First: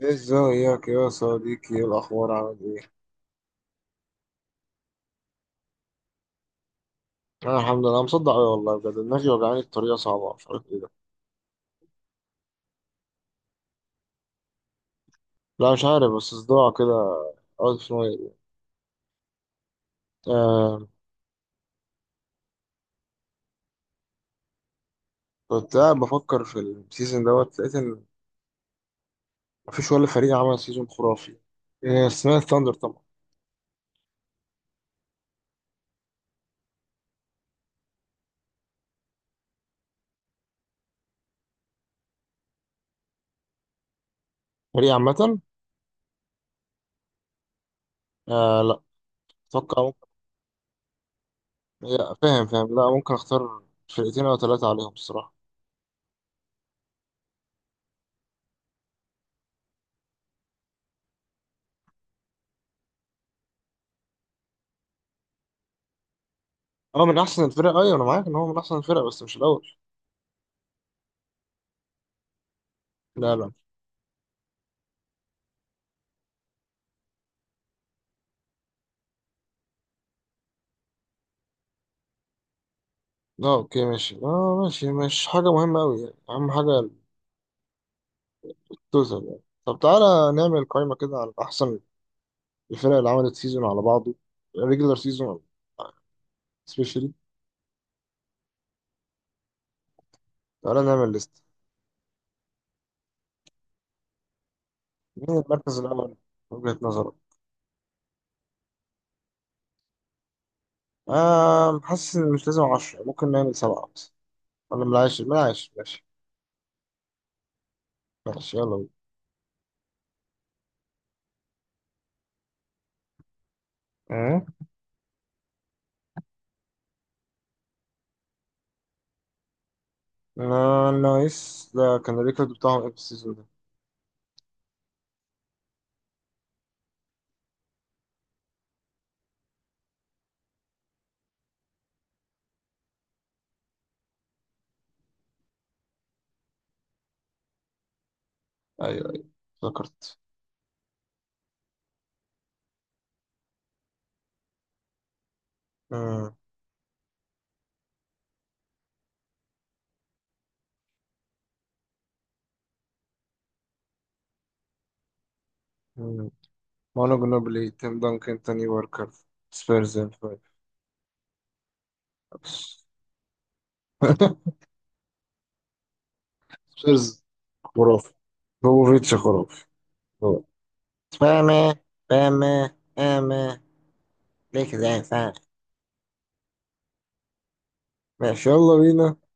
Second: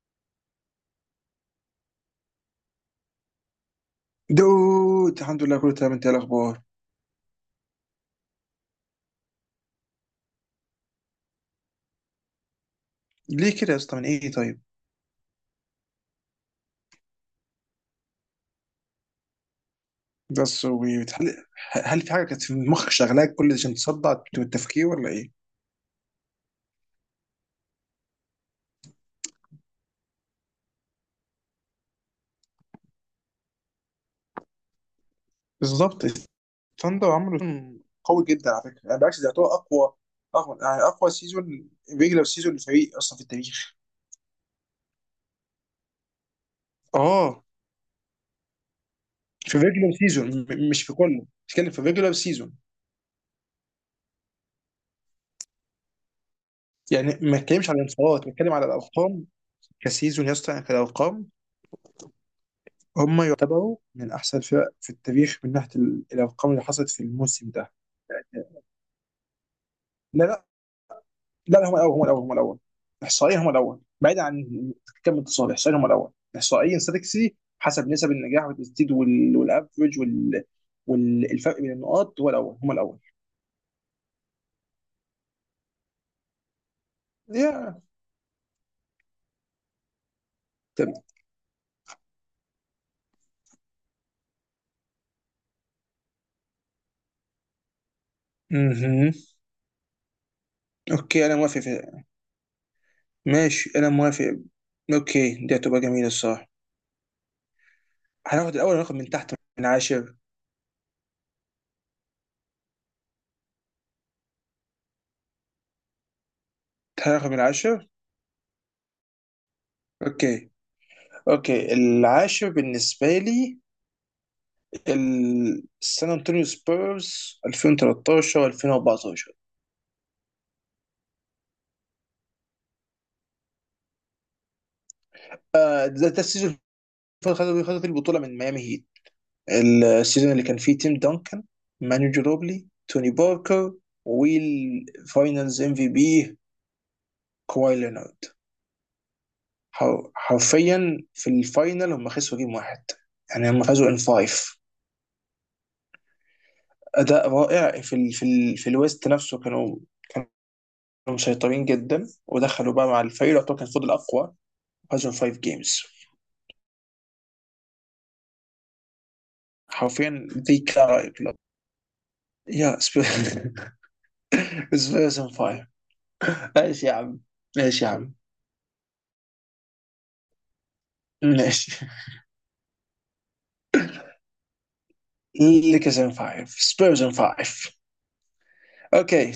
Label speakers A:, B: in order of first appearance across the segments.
A: إيه، ازيك يا صديقي؟ ايه الاخبار؟ عامل ايه؟
B: دود، الحمد لله كله تمام. انت ايه الاخبار؟
A: انا الحمد لله. أنا مصدع أوي والله بجد، دماغي وجعاني بطريقه صعبه، مش عارف ايه ده.
B: ليه كده يا اسطى؟ من ايه؟ طيب.
A: لا، مش عارف، بس صداع كده. اوت اوف نوير.
B: ده
A: آه.
B: السويت. هل في حاجه كانت في مخك شغلاك كل ده عشان تصدع التفكير ولا ايه؟
A: كنت قاعد بفكر في السيزون دوت لقيت ان مفيش ولا فريق عمل سيزون خرافي. آه، سمعت ثاندر طبعا.
B: بالظبط. الثاندر عملوا سيزون قوي جدا على فكره، يعني بالعكس ده يعتبر اقوى يعني اقوى سيزون، ريجلر سيزون للفريق اصلا في التاريخ.
A: فريق عامه.
B: اه،
A: آه، لا.
B: في
A: اتوقع
B: ريجلر
A: ممكن.
B: سيزون مش في كله، بتكلم في ريجلر
A: لا، فاهم
B: سيزون.
A: فاهم، لا ممكن اختار فرقتين او ثلاثه عليهم الصراحه.
B: يعني ما اتكلمش على الانتصارات، بتكلم على الارقام كسيزون يا اسطى، يعني كالارقام. هم يعتبروا من أحسن الفرق في التاريخ من ناحية الأرقام اللي حصلت في
A: هو من احسن
B: الموسم ده.
A: الفرق، ايوه انا معاك ان هو من احسن الفرق بس مش الاول.
B: لا لا لا، لا، هم الأول، هم الأول، هم الأول.
A: لا
B: إحصائيا هم
A: لا.
B: الأول، بعيد عن كم اتصال. إحصائيا هم الأول، إحصائيا ستاتيك سيتي حسب نسب النجاح والتسديد والأفرج والفرق بين النقاط هو الأول، هم الأول.
A: اه، اوكي ماشي، اه، ماشي، مش حاجة مهمة أوي يعني، أهم حاجة
B: يا
A: توصل يعني. طب تعالى نعمل قائمة
B: تمام.
A: كده على أحسن الفرق اللي عملت سيزون على بعضه، ريجولار سيزون سبيشالي.
B: مهم.
A: تعالى نعمل
B: أوكي، أنا
A: ليست.
B: موافق ماشي، أنا موافق.
A: مين
B: أوكي، دي
A: المركز
B: هتبقى جميلة
A: الأول
B: الصراحة.
A: من وجهة نظرك؟
B: هناخد الأول، رقم من تحت من 10.
A: آه، حاسس إن مش لازم عشرة، ممكن نعمل سبعة بس. ولا بلاش، بلاش، ماشي.
B: هناخد من 10.
A: ماشي يلا بينا.
B: أوكي اوكي العاشر بالنسبه لي
A: آه.
B: سان انطونيو سبيرز 2013 2014.
A: آه، نايس، ده كان الريكورد بتاعهم إيه في السيزون ده؟
B: ده السيزون اللي خدوا فيه البطوله من ميامي هيت، السيزون اللي كان فيه تيم دانكن، مانو جروبلي، توني باركر، والفاينلز ام في بي كواي لينارد.
A: أيوه أيوه، افتكرت.
B: حرفيا في الفاينل هم خسروا جيم 1، يعني هم فازوا ان فايف.
A: آه.
B: اداء رائع في ال في ال في الويست نفسه، كانوا مسيطرين جدا، ودخلوا بقى مع الفريق اللي يعتبر كان فضل اقوى، هزم 5 جيمز.
A: مانو جنوبلي، تيم دانكن، تاني واركر. سبيرز إن
B: حرفيا
A: فايف.
B: ذي كلارا كلوب يا سبيرز، ان فايف. ماشي يا عم،
A: سبيرز.
B: ماشي يا
A: خرافي.
B: عم،
A: بوفيتش خرافي. هو. فاهمة،
B: ماشي.
A: فاهمة، فاهمة. ليك زي فاهم.
B: ليكرز ان فايف، سبيرز ان فايف.
A: ماشي يلا بينا.
B: اوكي،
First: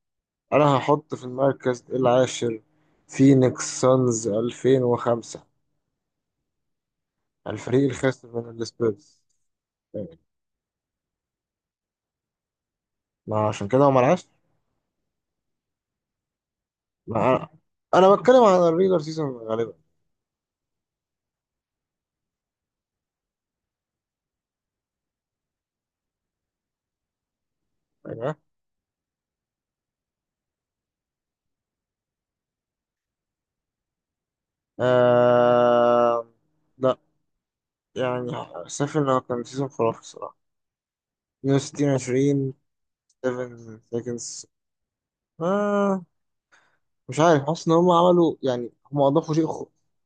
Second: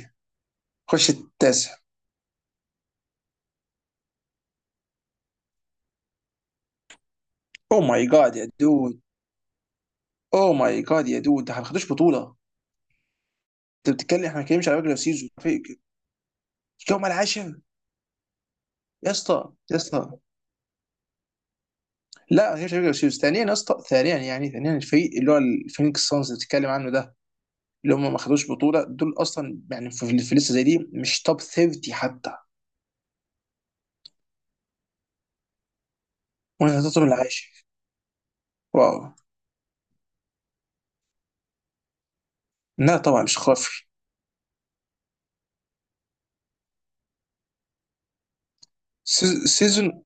A: انا
B: خش
A: هحط في
B: التاسع.
A: المركز العاشر. فينيكس سانز 2005.
B: او
A: الفريق
B: ماي جاد يا
A: الخاسر من
B: دود،
A: السبيرز.
B: او ماي جاد يا دود، ده احنا ما خدوش بطوله.
A: ما عشان كده
B: انت
A: هم
B: بتتكلم،
A: العاشر.
B: احنا ما بنتكلمش على ريجلر سيزون، هم
A: ما انا
B: العاشر.
A: أنا بتكلم عن الريجر
B: يا
A: سيزون
B: اسطى،
A: غالبا.
B: يا اسطى، لا، مش ريجلر سيزون. ثانيا يا اسطى، ثانيا يعني، ثانيا الفريق اللي هو الفينيكس سانز اللي بتتكلم عنه ده، اللي هم ما
A: أيوة.
B: خدوش بطوله دول اصلا، يعني في لسه زي دي مش توب 30 حتى،
A: آه...
B: وانا
A: لا،
B: حطيتهم العاشر.
A: يعني شايف
B: واو.
A: إنه كان سيزون خرافي الصراحة. 62-20.
B: لا طبعا مش
A: 7
B: خافي.
A: seconds. آه، مش عارف، حاسس إن هم عملوا يعني هم أضافوا شيء خ...
B: سيزون.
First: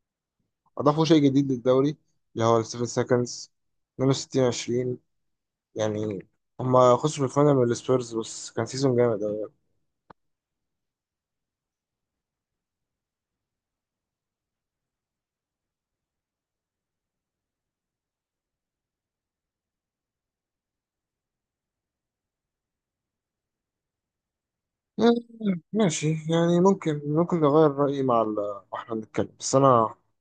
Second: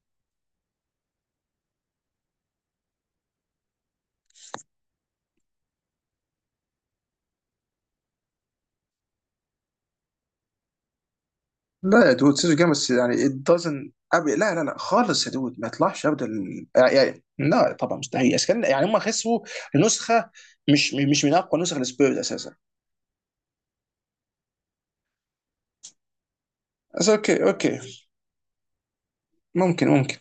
A: أضافوا شيء جديد للدوري، اللي هو ال 7 seconds. 62-20. يعني هم خسروا في الفاينل من السبيرز بس كان سيزون جامد أوي.
B: لا يا دود، سيزون جامد بس يعني it doesn't أبي، لا لا لا خالص يا دود، ما يطلعش ابدا لا طبعا مستحيل أساساً، يعني هم خسروا نسخه، مش من اقوى نسخ السبيرز اساسا.
A: آه، ماشي، يعني ممكن
B: بس
A: ممكن
B: اوكي
A: نغير
B: اوكي
A: رأيي مع واحنا بنتكلم، بس
B: ممكن
A: أنا
B: ممكن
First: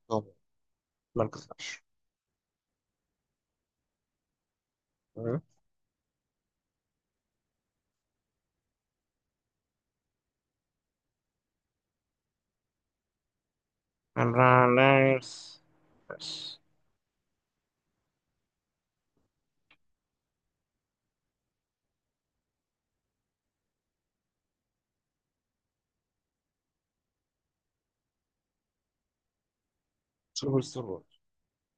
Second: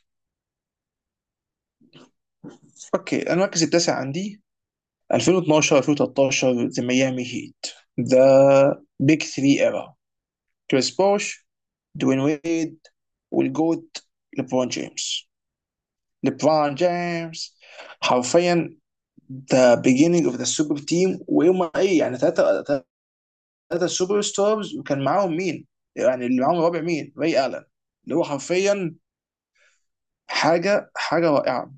A: ما انكسرش.
B: اوكي، أنا المركز التاسع عندي
A: تمام؟
B: 2012 2013 ذا ميامي هيت. ذا بيج 3 ايرا، كريس بوش، دوين ويد، والجوت،
A: أنا
B: ليبرون جيمس
A: نايس بس.
B: ليبرون جيمس حرفيا ذا beginning اوف ذا سوبر تيم، ويوم ايه يعني، ثلاثة سوبر ستارز، وكان معاهم مين؟ يعني اللي معاهم الرابع مين؟ راي الن، اللي هو حرفيا
A: سوبر ستار
B: حاجة
A: وورز.
B: حاجة رائعة.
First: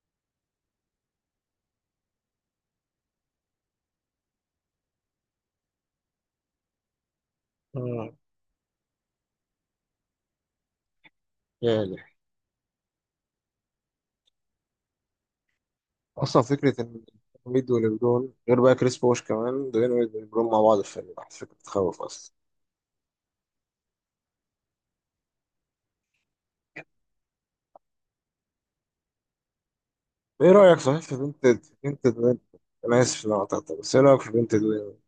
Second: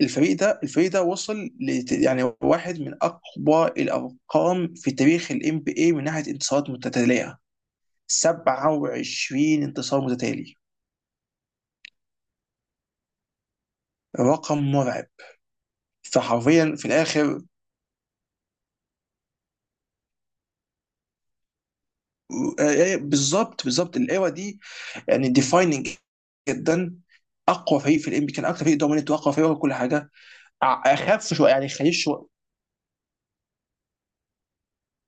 B: الفريق ده وصل ل، يعني واحد من أقوى الأرقام في تاريخ ال NBA من ناحية انتصارات متتالية،
A: مم.
B: 27 انتصار متتالي،
A: يا إلهي.
B: رقم مرعب.
A: اصلا
B: فحرفيا
A: فكره
B: في
A: ان
B: الاخر
A: ميد وليبرون، غير بقى كريس بوش كمان، دوين ويد وليبرون مع بعض في الفريق واحد، فكره تخوف اصلا.
B: آه، بالظبط، بالظبط الايرا دي يعني ديفايننج جدا. اقوى فريق في الام بي، كان اكتر فريق دومينيت واقوى فريق وكل حاجه.
A: ايه رايك صحيح في
B: اخف
A: بنت،
B: شويه يعني، خليش
A: بنت
B: شويه.
A: دوين. انا اسف ان انا قطعتك بس ايه رايك في بنت دوين ويد؟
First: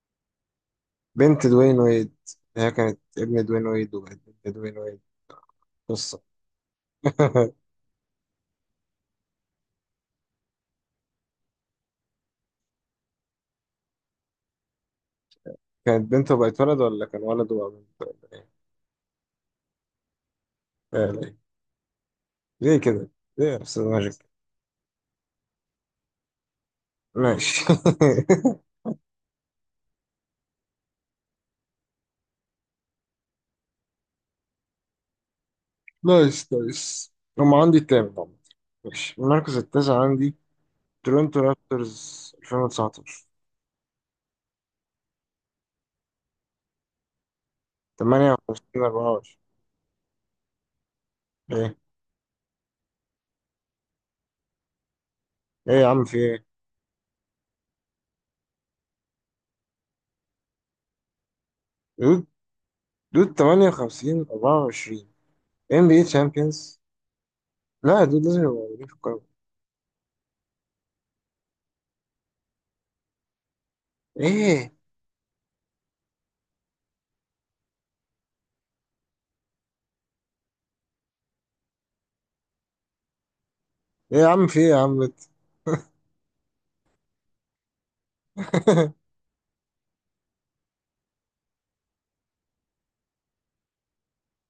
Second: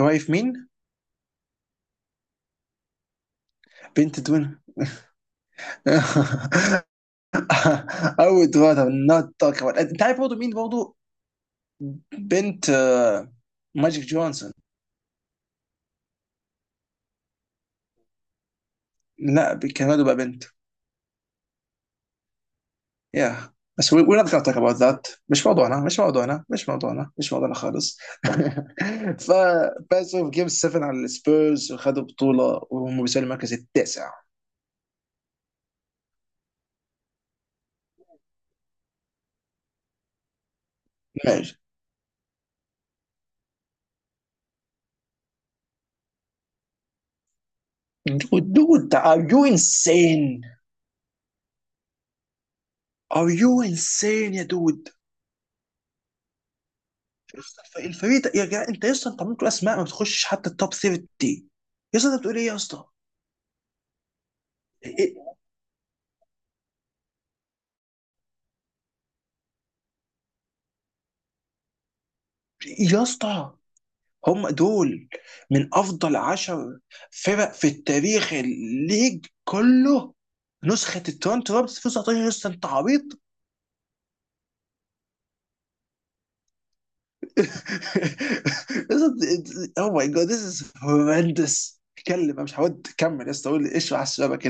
B: واقف مين؟
A: بنت دوين ويد. هي كانت ابن دوين ويد وبقت
B: بنت
A: بنت
B: دوين.
A: دوين ويد. قصه.
B: او دوين، نوت توك انت عارف برضه مين برضه، بنت آه، ماجيك جونسون.
A: كانت بنت وبقت ولد، ولا كان ولد وبقى بنت، ولا ايه؟
B: لا كان برضه بقى بنت.
A: آه، ليه؟ ليه كده؟ ليه
B: Yeah.
A: يا استاذ
B: بس
A: ماجيك؟
B: we're not gonna talk about that. مش موضوعنا، مش موضوعنا، مش موضوعنا، مش موضوعنا
A: ماشي.
B: خالص. ففازوا في جيم 7 على السبيرز وخدوا بطولة، وهم بيسألوا المركز التاسع.
A: نايس، نايس. هم عندي التامن عامة. ماشي، المركز التاسع عندي. تورنتو
B: ماشي.
A: رابترز 2019.
B: دود
A: 58
B: دود are
A: 24
B: you insane?
A: ايه؟
B: are you insane يا دود؟
A: ايه يا عم؟ في ايه؟
B: الفريق يا جدع انت يا اسطى، انت عملت اسماء ما بتخشش حتى التوب 30. يا اسطى،
A: دود،
B: انت بتقول ايه يا اسطى؟
A: دود، 58-24.
B: إيه-
A: ام بي اي تشامبيونز. لا يا دود، لازم يبقوا موجودين في القائمة.
B: يا اسطى، هم
A: ايه؟
B: دول من افضل 10 فرق في التاريخ، الليج كله. نسخة التورنتو رابترز 2019، لسه انت عبيط؟
A: ايه يا عم؟ في ايه يا عم انت؟
B: او ماي جاد، ذيس از هورندس. اتكلم، انا مش هود كمل يا اسطى، قول لي ايش على الشبك.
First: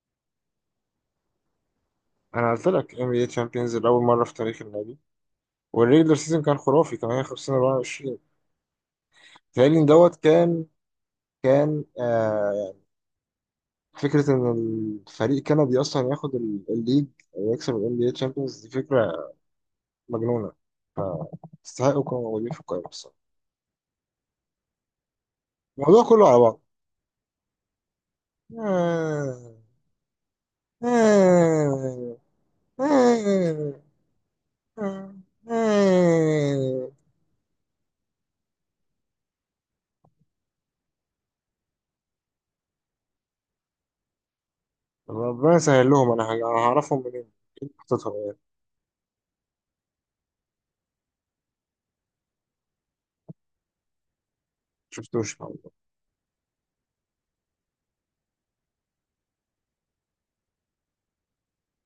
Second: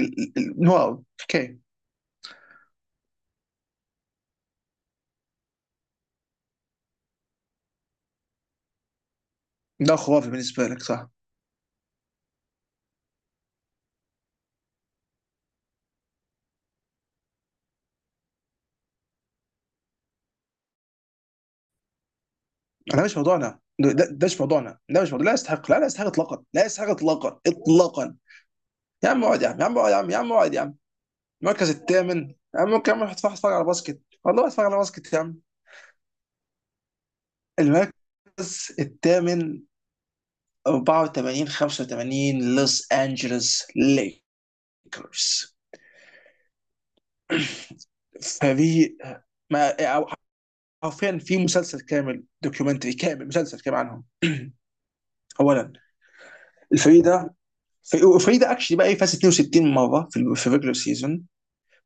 B: واو، اوكي.
A: انا قلت لك ام بي اي تشامبيونز لاول مرة في تاريخ النادي. والريجلر سيزون كان خرافي 58-24. تهيألي إن
B: ده
A: دوت
B: خرافي
A: كان
B: بالنسبة لك صح.
A: كان آه فكرة إن الفريق كندي أصلا ياخد الليج، ويكسب ال NBA Champions، دي فكرة مجنونة، فاستحقوا يكونوا موجودين في القائمة
B: انا،
A: الصراحة.
B: مش موضوعنا ده، ده مش موضوعنا، ده مش موضوع، لا يستحق، لا، لا
A: الموضوع
B: يستحق
A: كله على
B: اطلاقا،
A: بعض.
B: لا يستحق اطلاقا اطلاقا. يا عم اقعد يا
A: آه،
B: عم، يا عم اقعد يا عم، يا عم اقعد يا عم.
A: آه،
B: المركز الثامن اما، ممكن اعمل، اتفرج على
A: آه،
B: باسكت والله، اتفرج على باسكت
A: آه،
B: يا عم.
A: آه.
B: المركز الثامن 84 85 لوس انجلوس
A: ربنا
B: ليكرز.
A: يسهل لهم. انا هعرفهم منين؟ أكيد حطيتهم يعني.
B: فريق ما أو حرفيا في مسلسل كامل، دوكيومنتري كامل، مسلسل كامل عنهم.
A: شفتوش الحمد
B: اولا الفريق ده، الفريق ده اكشلي بقى إيه، فاز 62 مره في في الريجلر سيزون،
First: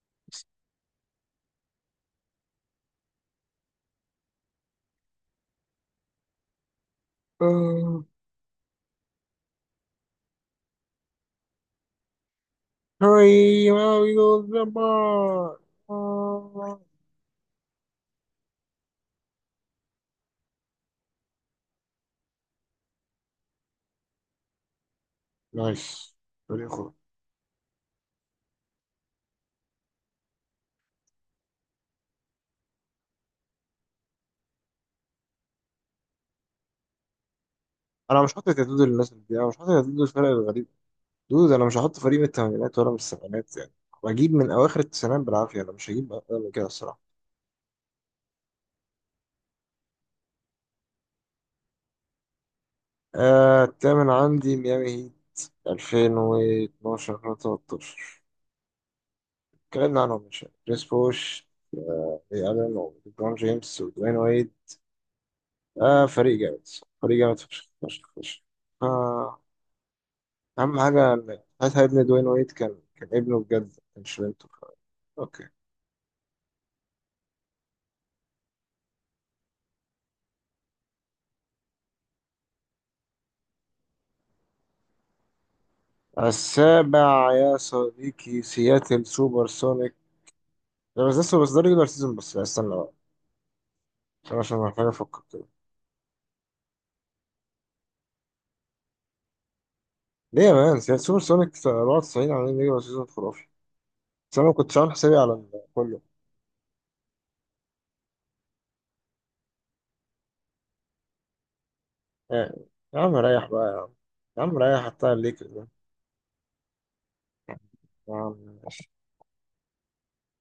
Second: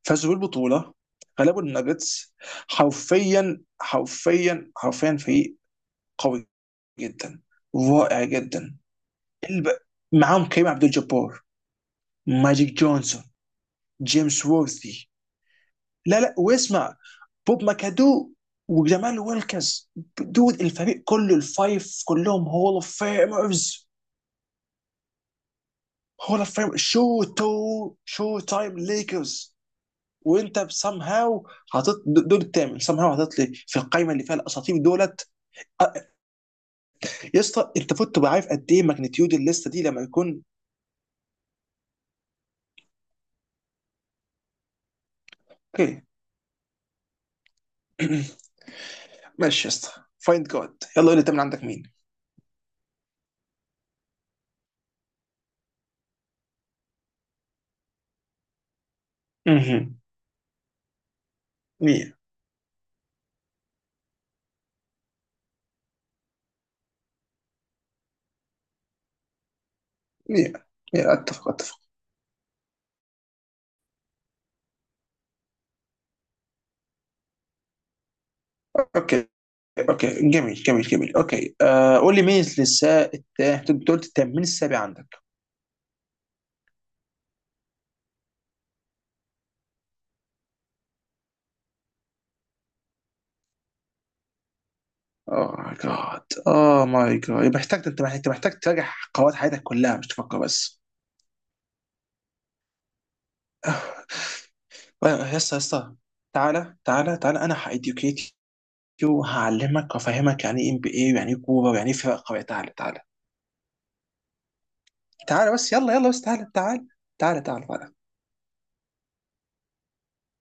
B: فازوا بالبطوله، غلبوا الناجتس. حرفيا، حرفيا، حرفيا فريق قوي جدا،
A: لله.
B: رائع جدا. الب... معاهم كريم عبد الجبار، ماجيك جونسون،
A: هاي هاي.
B: جيمس وورثي، لا لا واسمع، بوب ماكادو وجمال ويلكس. دود، الفريق كله الفايف كلهم هول اوف فيمرز.
A: نايس.
B: هول اوف
A: فريق
B: فيمرز،
A: خرافي.
B: شو تايم ليكرز. وانت بسام هاو حاطط دول التامن، سام هاو حاطط لي في القايمه اللي فيها الاساطير دولت. أ- يا اسطى، انت فوت
A: انا
B: تبقى
A: مش
B: عارف
A: حاطط
B: قد
A: يدود
B: ايه
A: للناس
B: ماجنتيود
A: دي، انا مش حاطط
B: الليسته دي
A: يدود
B: لما
A: للفرق
B: يكون.
A: الغريب. دود، انا مش هحط فريق من الثمانينات ولا من السبعينات يعني، واجيب من اواخر التسعينات بالعافيه، انا مش
B: اوكي
A: هجيب اقل من كده الصراحه.
B: ماشي يا اسطى، فايند جاد يلا، قول لي انت من عندك مين.
A: آه، التامن عندي ميامي هيت 2012 2013.
B: مهم.
A: اتكلمنا عنهم من شويه، كريس بوش،
B: 100
A: الين وبرون جيمس ودوين ويد. آه، فريق جامد. فريق جامد فشخ فشخ فشخ. آه.
B: 100.
A: اهم حاجه ان
B: اتفق اتفق.
A: ساعتها ابن دوين ويد كان ابنه بجد مش بنته. اوكي.
B: اوكي اوكي، جميل جميل جميل، اوكي. آه، قول لي مين النساء التا، انت قلت التامين، السابع عندك.
A: السابع يا صديقي، سياتل سوبر سونيكس. لا بس لسه، بس ده ريجولار سيزون بس، يعني استنى بقى، عشان محتاج افكر كده.
B: اوه ماي جاد، اوه ماي جاد، يبقى محتاج، انت محتاج، انت محتاج تراجع قواعد حياتك كلها، مش تفكر
A: ليه يا مان؟
B: بس.
A: سوبر سونيك 94 عاملين ريجولار سيزون خرافي،
B: آه،
A: بس انا ما كنتش عامل حسابي على
B: يا اسطى، يا اسطى،
A: كله
B: تعالى تعالى تعالى، انا هايديوكيت يو، وهعلمك وافهمك يعني ايه ام بي اي، ويعني ايه كوره، ويعني ايه فرق قويه.
A: يعني.
B: تعالى تعالى.
A: يا عم ريح بقى يا عم، يا عم ريح حتى
B: تعالى
A: الليكرز
B: بس، يلا يلا بس، تعالى تعالى تعالى تعالى تعالى.
A: ده